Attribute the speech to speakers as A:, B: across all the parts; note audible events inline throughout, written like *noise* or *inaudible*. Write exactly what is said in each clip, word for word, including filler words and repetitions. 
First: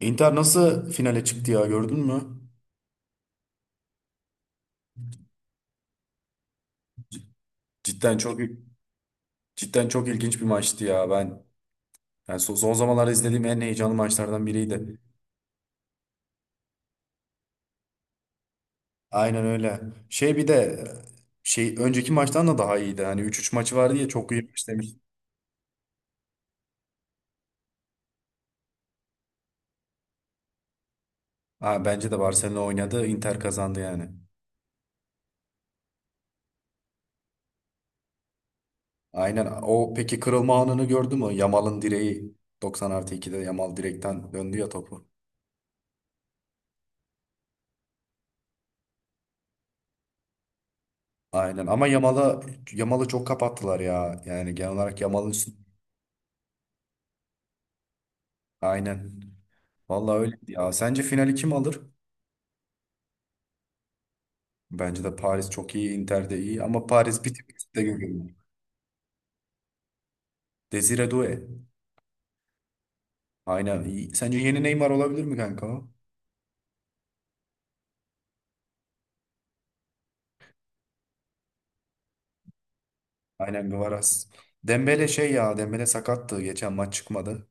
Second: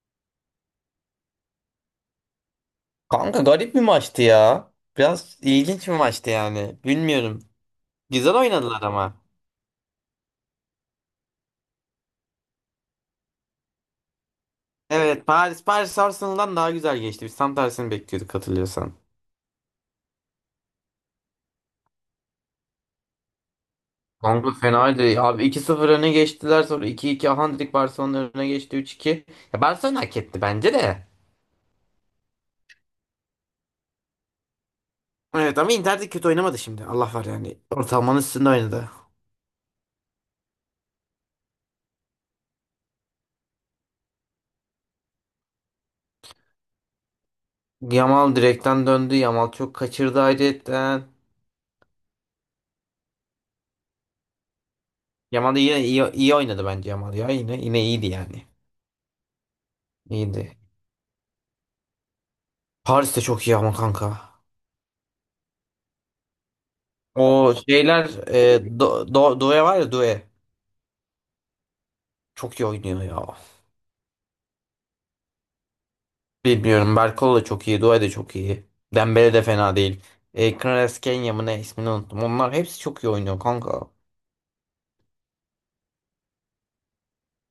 A: Inter nasıl finale çıktı ya, gördün mü?
B: Kanka garip bir maçtı ya. Biraz ilginç bir maçtı yani. Bilmiyorum.
A: Cidden
B: Güzel
A: çok
B: oynadılar ama.
A: cidden çok ilginç bir maçtı ya. Ben yani son, son zamanlarda izlediğim en heyecanlı maçlardan biriydi.
B: Evet, Paris Paris Arsenal'dan daha güzel geçti. Biz tam tersini bekliyorduk, hatırlıyorsan.
A: Aynen öyle. Şey, bir de şey önceki maçtan da daha iyiydi. Hani üç üç maçı vardı ya, çok iyi
B: Kanka
A: maç demiş.
B: fenaydı. Abi iki sıfır öne geçtiler, sonra iki iki 2 Handrik Barcelona öne geçti üç iki. Ya Barcelona hak etti bence de.
A: Ha, bence de Barcelona oynadı, Inter kazandı yani.
B: Evet, ama Inter de kötü oynamadı şimdi. Allah var yani. Ortalamanın üstünde oynadı.
A: Aynen. O peki kırılma anını gördü mü? Yamal'ın direği, doksan artı ikide Yamal direkten döndü ya topu.
B: Yamal direkten döndü. Yamal çok kaçırdı ayrıyetten.
A: Aynen ama Yamal'a Yamal'ı çok kapattılar ya. Yani genel olarak Yamal'ın...
B: Yamal da yine iyi, iyi oynadı bence Yamal ya. Yine yine iyiydi yani.
A: Aynen. Vallahi öyle
B: İyiydi.
A: ya. Sence finali kim alır?
B: Paris de çok iyi ama kanka.
A: Bence de Paris çok iyi, Inter de iyi ama Paris bir
B: O
A: tık üstte
B: şeyler
A: görüyorum.
B: e, do, do, Doué var ya Doué.
A: Desire Doué.
B: Çok iyi oynuyor ya.
A: Aynen iyi. Sence yeni Neymar olabilir mi kanka o?
B: Bilmiyorum. Berkol da çok iyi. Doué de çok iyi. Dembele de fena değil. E, Kvaratskhelia Kenya mı ne, ismini unuttum. Onlar hepsi çok iyi oynuyor
A: Aynen
B: kanka.
A: Kvaras. Dembele şey ya, Dembele sakattı. Geçen maç çıkmadı.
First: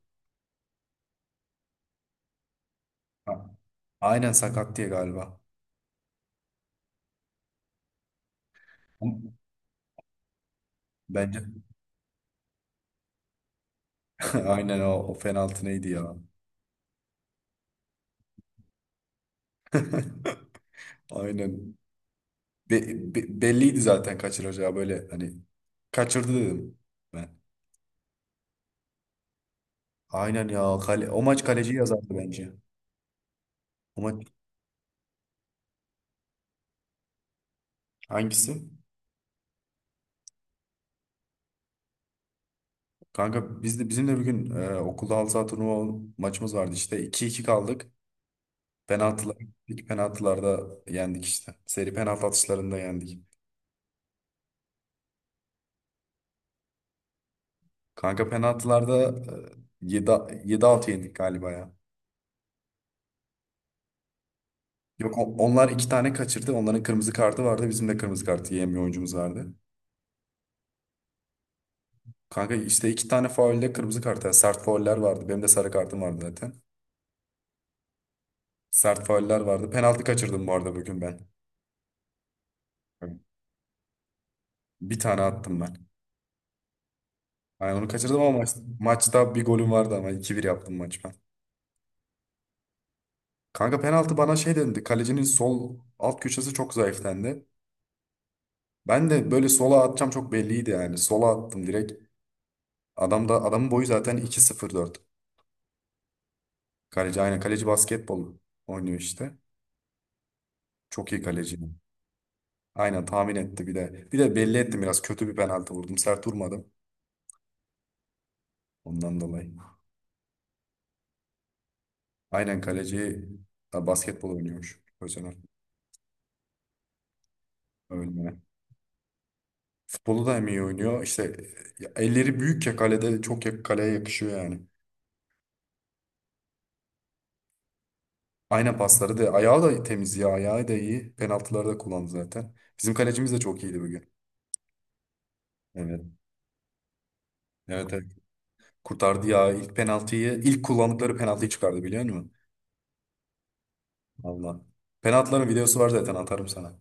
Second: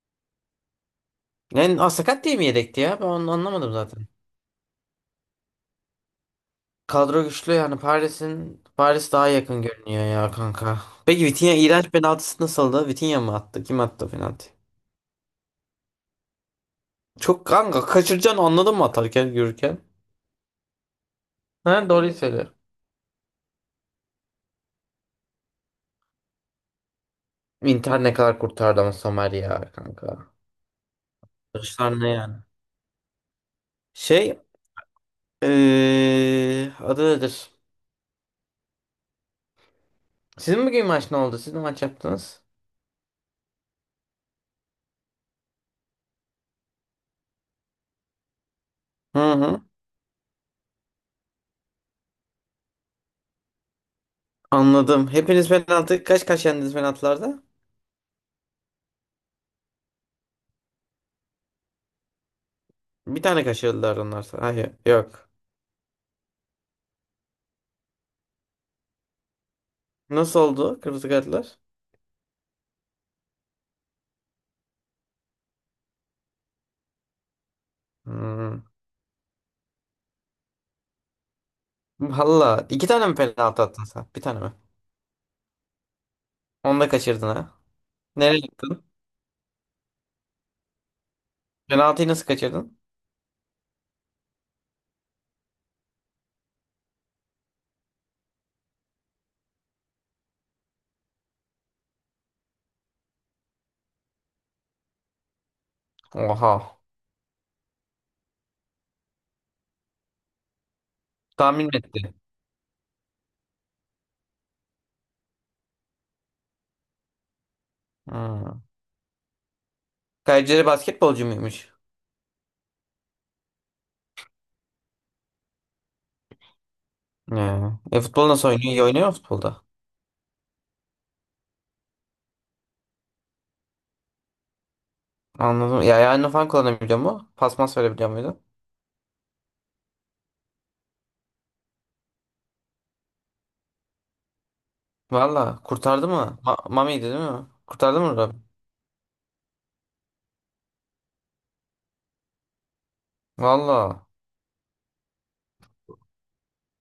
B: Yani aa, sakat diye mi yedekti ya? Ben onu
A: Ha.
B: anlamadım zaten.
A: Aynen sakat diye galiba.
B: Kadro güçlü yani, Paris'in Paris daha yakın görünüyor ya kanka. Peki
A: Bence,
B: Vitinha iğrenç penaltısı nasıldı? Vitinha mı attı? Kim attı
A: *laughs*
B: penaltıyı?
A: aynen o, o penaltı neydi ya?
B: Çok kanka kaçıracaksın, anladın mı, atarken yürürken?
A: *laughs* Aynen.
B: Ha, doğruyu söyle.
A: Be- be- belliydi zaten kaçıracağı, böyle hani kaçırdı dedim.
B: Inter ne kadar kurtardı ama Somer ya kanka.
A: Aynen ya. Kale, o maç kaleci
B: Kılıçlar
A: yazardı
B: ne yani?
A: bence. O maç
B: Şey, eee adı nedir?
A: hangisi?
B: Sizin bugün maç ne oldu? Siz ne maç yaptınız?
A: Kanka biz de bizim de bir gün e, okulda halı saha turnuva maçımız vardı işte. iki iki kaldık.
B: Hı
A: Penaltılar,
B: hı.
A: ilk penaltılarda yendik işte. Seri penaltı atışlarında yendik.
B: Anladım. Hepiniz penaltı kaç kaç yendiniz penaltılarda?
A: Kanka penaltılarda e, yedi 7 yendik galiba ya.
B: Bir tane kaçırdılar onlar. Hayır,
A: Yok,
B: yok.
A: on- onlar iki tane kaçırdı. Onların kırmızı kartı vardı. Bizim de kırmızı kartı yiyen bir oyuncumuz vardı.
B: Nasıl oldu kırmızı kartlar?
A: Kanka işte iki tane faulde kırmızı kart. Yani sert fauller vardı. Benim de sarı kartım vardı zaten.
B: Hmm.
A: Sert fauller vardı. Penaltı kaçırdım bu arada bugün ben.
B: Valla iki tane mi penaltı attın sen? Bir tane mi?
A: Bir tane attım ben.
B: Onu da kaçırdın ha.
A: Aynen onu kaçırdım ama
B: Nereye
A: maç-
B: gittin?
A: maçta bir golüm vardı ama iki bir yaptım maç ben.
B: Penaltıyı nasıl kaçırdın?
A: Kanka penaltı bana şey dedi. Kalecinin sol alt köşesi çok zayıflendi. Ben de böyle sola atacağım, çok belliydi yani. Sola attım direkt. Adam da adamın boyu zaten iki sıfır dört.
B: Oha.
A: Kaleci, aynen kaleci basketbol oynuyor işte. Çok iyi kaleci.
B: Tahmin mi etti.
A: Aynen tahmin etti bir de. Bir de belli ettim, biraz kötü bir penaltı vurdum. Sert vurmadım
B: Hmm.
A: ondan dolayı.
B: Kayseri basketbolcu muymuş?
A: Aynen kaleci, ha, basketbol oynuyormuş. Özener.
B: Ya. E futbol
A: Öyle.
B: nasıl oynuyor? İyi oynuyor mu futbolda?
A: Futbolu da hem iyi oynuyor. İşte e, elleri büyük ya, kalede çok ya, kaleye yakışıyor yani.
B: Anladım. Ya yani falan kullanabiliyor mu? Pas mas verebiliyor muydu?
A: Aynen, pasları da, ayağı da temiz ya, ayağı da iyi. Penaltıları da kullandı zaten. Bizim kalecimiz de çok iyiydi bugün.
B: Valla
A: Evet.
B: kurtardı mı? Ma Mami'ydi değil mi?
A: Evet,
B: Kurtardı
A: evet.
B: mı Rabbi?
A: Kurtardı ya ilk penaltıyı. İlk kullandıkları penaltıyı çıkardı, biliyor musun?
B: Valla.
A: Allah. Penaltıların videosu var zaten, atarım sana.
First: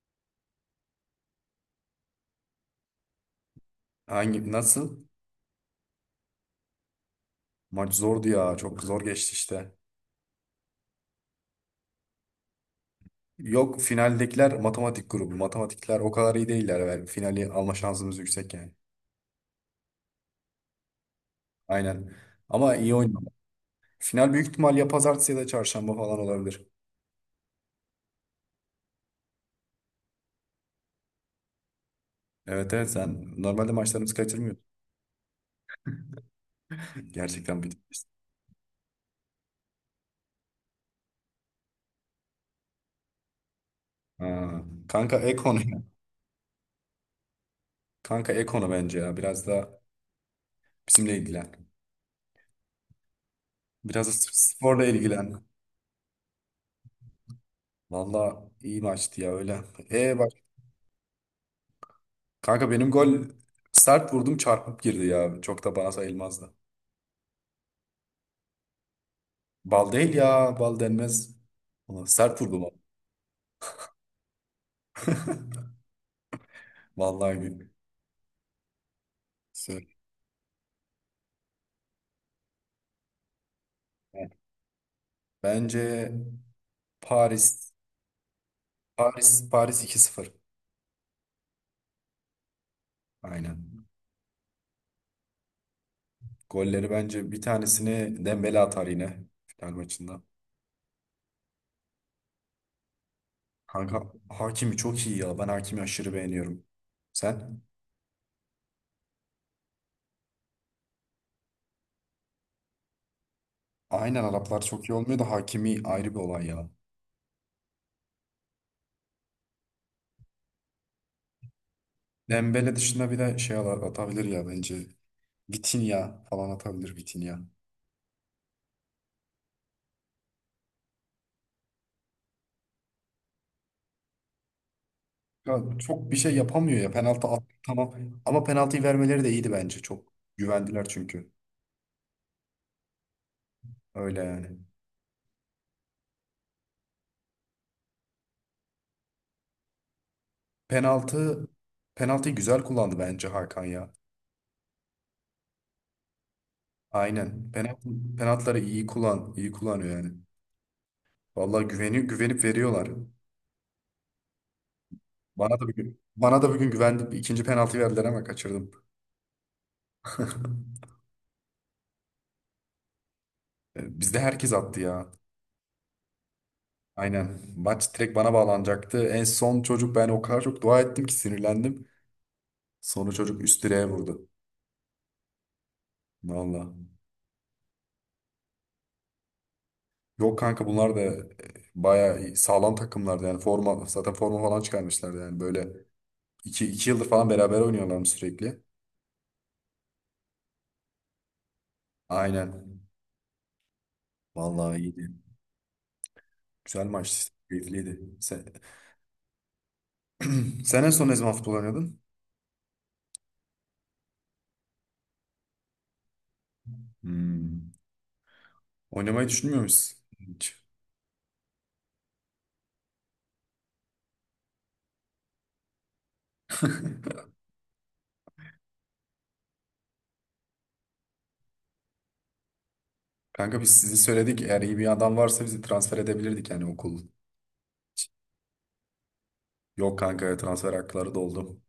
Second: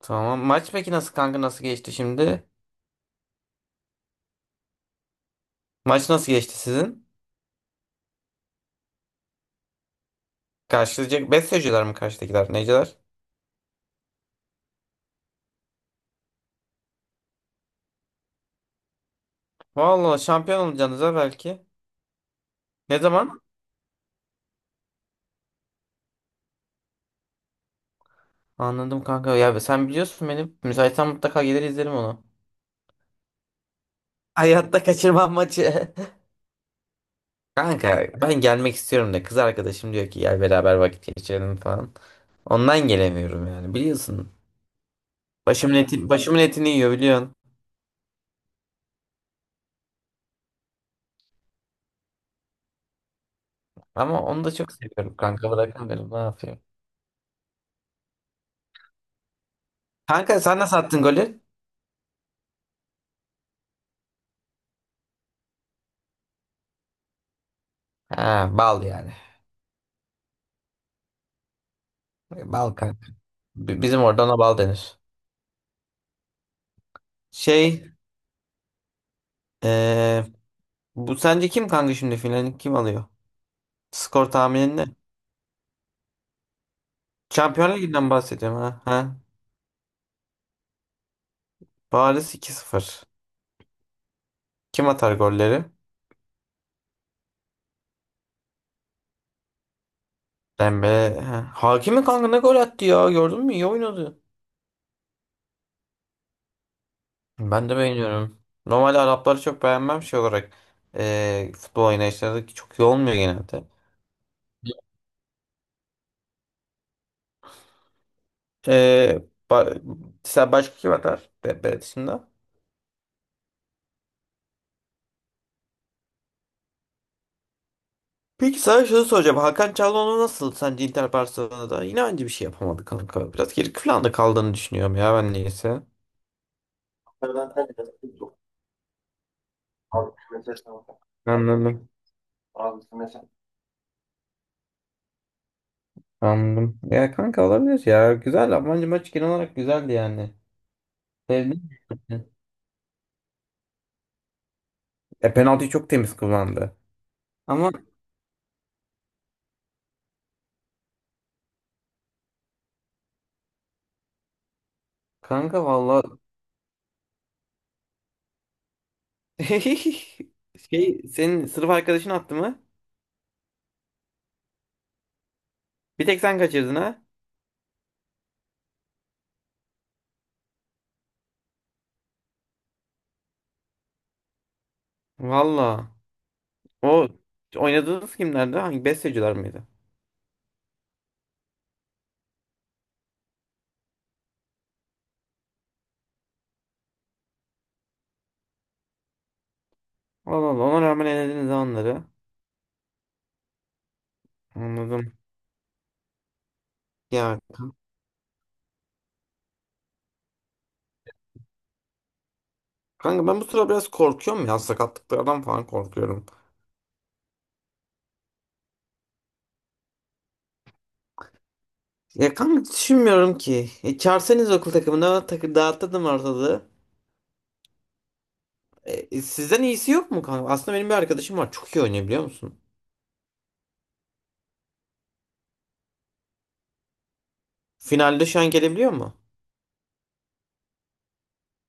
B: Tamam. Maç peki nasıl kanka, nasıl geçti şimdi?
A: Hangi nasıl?
B: Maç nasıl geçti sizin?
A: Maç zordu ya, çok zor geçti işte.
B: Karşılayacak besteciler mi karşıdakiler? Neciler?
A: Yok, finaldekiler matematik grubu. Matematikler o kadar iyi değiller. Yani finali alma şansımız yüksek yani.
B: Valla şampiyon olacaksınız ha belki.
A: Aynen. Ama iyi
B: Ne
A: oynadı.
B: zaman?
A: Final büyük ihtimal ya pazartesi ya da çarşamba falan olabilir.
B: Anladım kanka. Ya sen biliyorsun benim. Müsaitsen mutlaka gelir izlerim onu.
A: Evet, evet, sen normalde maçlarımızı kaçırmıyorsun.
B: Hayatta kaçırmam maçı. *laughs*
A: Gerçekten bir...
B: Kanka ben gelmek istiyorum da kız arkadaşım diyor ki gel beraber vakit geçirelim falan. Ondan gelemiyorum yani, biliyorsun.
A: Aa, Kanka
B: Başımın
A: Ekonu.
B: eti, başımın etini yiyor, biliyorsun.
A: Kanka Ekonu bence ya. Biraz da bizimle ilgilen. Biraz da
B: Ama onu da çok
A: sporla
B: seviyorum
A: ilgilen.
B: kanka, bırakamıyorum, ne yapayım.
A: Valla iyi maçtı ya, öyle. E bak
B: Kanka sen nasıl attın golü?
A: kanka, benim gol, sert vurdum çarpıp girdi ya. Çok da bana sayılmazdı.
B: Ha, bal yani.
A: Bal değil ya. Bal denmez. Ulan sert vurdum ama.
B: Bal kanka. B- bizim orada ona bal denir.
A: *laughs* Vallahi gül.
B: Şey,
A: Söyle.
B: eee, bu sence kim kanka, şimdi finalini kim alıyor? Skor tahminin ne?
A: Bence Paris,
B: Şampiyonlar Ligi'nden bahsediyorum, ha. Ha.
A: Paris Paris iki sıfır.
B: Paris iki sıfır.
A: Aynen.
B: Kim atar golleri?
A: Golleri bence bir tanesini Dembele atar yine final maçında.
B: Dembe. Ha. Hakimi kanka ne gol attı ya. Gördün mü? İyi
A: Kanka
B: oynadı.
A: Hakimi çok iyi ya. Ben Hakimi aşırı beğeniyorum. Sen?
B: Ben de beğeniyorum. Normalde Arapları çok beğenmem şey olarak. Ee, futbol oynayışları çok iyi olmuyor genelde.
A: Aynen, Araplar çok iyi olmuyor da Hakimi ayrı bir olay ya.
B: Ee, ba- sen başka kim atar? Dembe dışında.
A: Dembele dışında bir de şey ala- atabilir ya bence. Vitinha falan atabilir, Vitinha.
B: Peki sana şunu soracağım. Hakan Çalhanoğlu nasıl sence Inter Barcelona'da? Yine aynı bir şey yapamadı kanka. Biraz geri planda kaldığını düşünüyorum ya ben,
A: Ya
B: neyse.
A: çok bir şey yapamıyor ya. Penaltı at tamam. Ama penaltıyı vermeleri de iyiydi bence. Çok güvendiler çünkü.
B: Anladım.
A: Öyle yani.
B: Anladım. Ya kanka, olabilir ya. Güzel. Bence maç genel olarak güzeldi yani.
A: Penaltı
B: Sevdim.
A: penaltıyı güzel kullandı bence Hakan ya.
B: E penaltıyı çok temiz kullandı.
A: Aynen.
B: Ama
A: Penaltı, penaltıları iyi kullan, iyi kullanıyor yani. Vallahi güveni güvenip veriyorlar. Bana
B: kanka
A: da bugün
B: valla
A: bana da bugün güvendim. İkinci penaltı verdiler ama kaçırdım.
B: *laughs*
A: *laughs*
B: şey, senin sınıf arkadaşın attı mı?
A: E, Bizde herkes attı ya.
B: Bir tek sen kaçırdın ha?
A: Aynen. Maç direkt bana bağlanacaktı. En son çocuk, ben o kadar çok dua ettim ki sinirlendim. Sonra çocuk üst direğe vurdu.
B: Valla.
A: Vallahi.
B: O oynadığınız kimlerdi? Hangi besteciler miydi?
A: Yok kanka, bunlar da e, bayağı iyi- sağlam takımlardı yani, forma zaten forma falan çıkarmışlardı yani böyle iki, iki yıldır falan beraber oynuyorlarmış sürekli.
B: Allah Allah, ona rağmen elediniz ha onları.
A: Aynen. Vallahi iyiydi.
B: Anladım.
A: Güzel maçtı.
B: Ya
A: Keyifliydi. Sen, *clears throat* sen en son ne zaman futbol oynadın?
B: kanka ben bu sıra biraz korkuyorum ya, sakatlıklardan falan korkuyorum.
A: Hmm. Oynamayı düşünmüyor musun hiç?
B: Ya kanka düşünmüyorum ki. E, çağırsanız okul takımına, takı dağıtırdım ortalığı.
A: *laughs*
B: E, e, sizden iyisi yok mu kanka? Aslında benim bir arkadaşım var. Çok iyi oynuyor, biliyor musun?
A: Kanka biz sizi söyledik. Eğer iyi bir adam varsa bizi transfer edebilirdik yani okul.
B: Finalde şu an gelebiliyor mu?
A: Yok kanka, transfer hakları doldu.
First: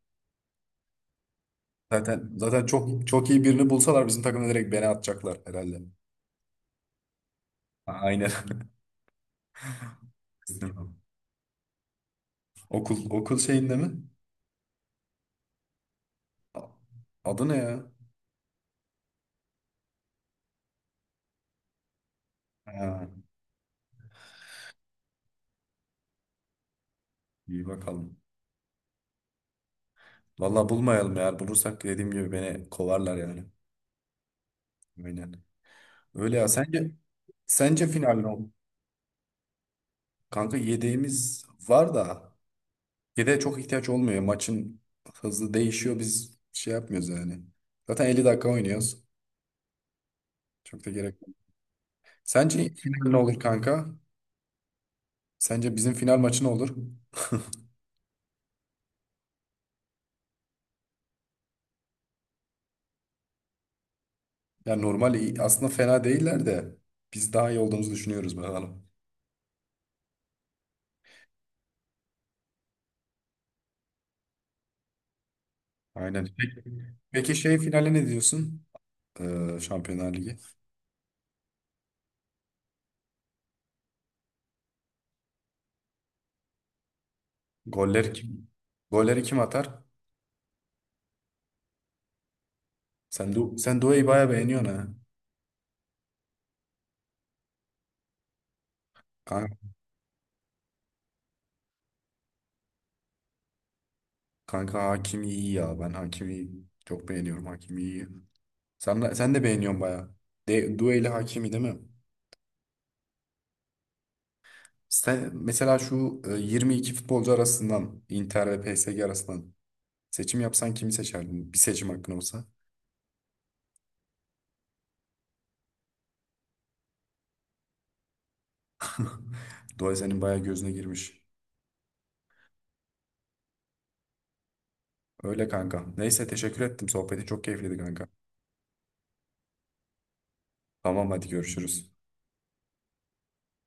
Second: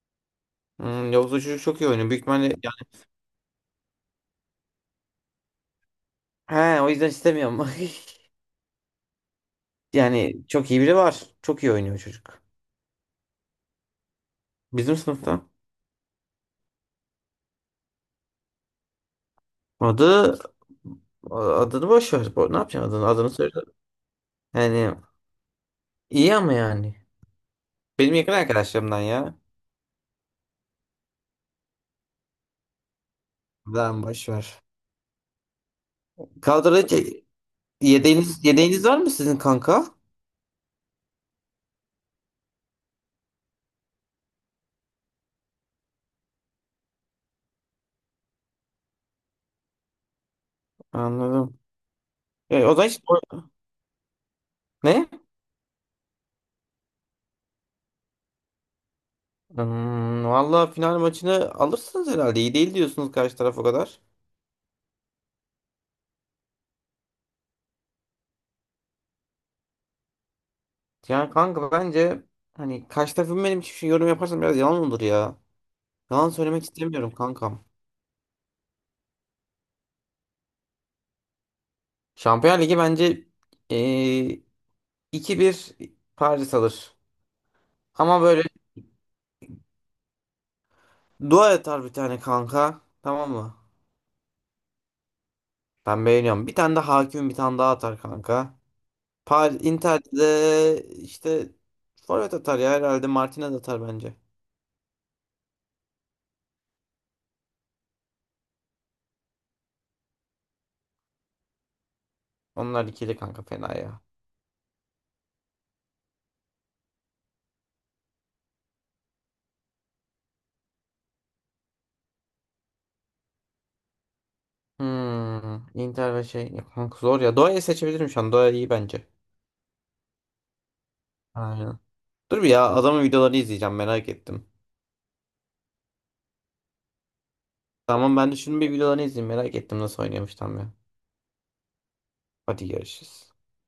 B: Hmm, yoksa çocuk çok iyi oynuyor. Büyük
A: Zaten
B: ihtimalle yani.
A: zaten çok çok iyi birini bulsalar bizim takımda direkt beni atacaklar herhalde.
B: He, o yüzden istemiyorum.
A: A-
B: *laughs*
A: Aynen.
B: Yani çok iyi biri
A: *laughs*
B: var. Çok iyi oynuyor çocuk.
A: Okul okul şeyinde mi?
B: Bizim sınıfta.
A: A- Adı ne ya?
B: Adı adını boş ver. Bu- Ne yapacaksın adını?
A: Ha,
B: Adını söyle. Yani iyi ama yani.
A: iyi
B: Benim
A: bakalım.
B: yakın arkadaşlarımdan ya.
A: Vallahi bulmayalım, eğer bulursak dediğim gibi beni kovarlar yani.
B: Lan boş ver.
A: Aynen. Öyle ya.
B: Kadroda
A: Sence
B: hiç-
A: sence final ne
B: yedeğiniz,
A: olur?
B: yedeğiniz var mı sizin kanka?
A: Kanka yedeğimiz var da yedeğe çok ihtiyaç olmuyor. Maçın hızı değişiyor. Biz şey yapmıyoruz yani. Zaten elli dakika oynuyoruz. Çok da gerek yok.
B: Anladım. E,
A: Sence
B: o zaman hiç...
A: final ne olur kanka?
B: Ne?
A: Sence bizim final maçı ne olur?
B: Hmm, valla final maçını alırsınız herhalde. İyi değil diyorsunuz karşı taraf o kadar.
A: Yani normal iyi- aslında fena değiller de biz daha iyi olduğumuzu düşünüyoruz, bakalım.
B: Yani kanka bence, hani karşı tarafın benim için şey yorum yaparsam biraz yalan olur ya.
A: Aynen.
B: Yalan söylemek
A: Peki,
B: istemiyorum
A: peki şey
B: kankam.
A: finale ne diyorsun? Ee, Şampiyonlar Ligi.
B: Şampiyon Ligi bence eee iki bir Paris alır.
A: Golleri
B: Ama
A: kim?
B: böyle
A: Golleri kim atar?
B: dua atar bir tane kanka. Tamam
A: Sen du
B: mı?
A: sen Due'yi bayağı beğeniyorsun
B: Ben beğeniyorum. Bir tane de hakim, bir tane daha atar kanka.
A: ha.
B: Paris, Inter'de işte forvet atar ya, herhalde Martinez atar bence.
A: Kanka Hakimi iyi ya. Ben Hakimi çok beğeniyorum. Hakimi iyi. Sen, de- sen de beğeniyorsun bayağı. De, Due ile Hakimi değil mi?
B: Onlar ikili kanka fena ya.
A: Sen, mesela şu e, yirmi iki futbolcu arasından Inter ve P S G arasından seçim yapsan kimi seçerdin? Bir seçim hakkın olsa.
B: Hmm, Inter ve şey ya kanka, zor ya. Doğa'yı seçebilirim şu an. Doğa iyi bence.
A: *laughs* Due senin bayağı gözüne girmiş.
B: Aynen. Dur bir ya, adamın videolarını izleyeceğim, merak ettim.
A: Öyle kanka. Neyse teşekkür ettim. Sohbeti çok keyifliydi kanka.
B: Tamam, ben de şunun bir videolarını izleyeyim, merak ettim nasıl oynuyormuş tam ya.
A: Tamam, hadi görüşürüz.
B: Hadi görüşürüz.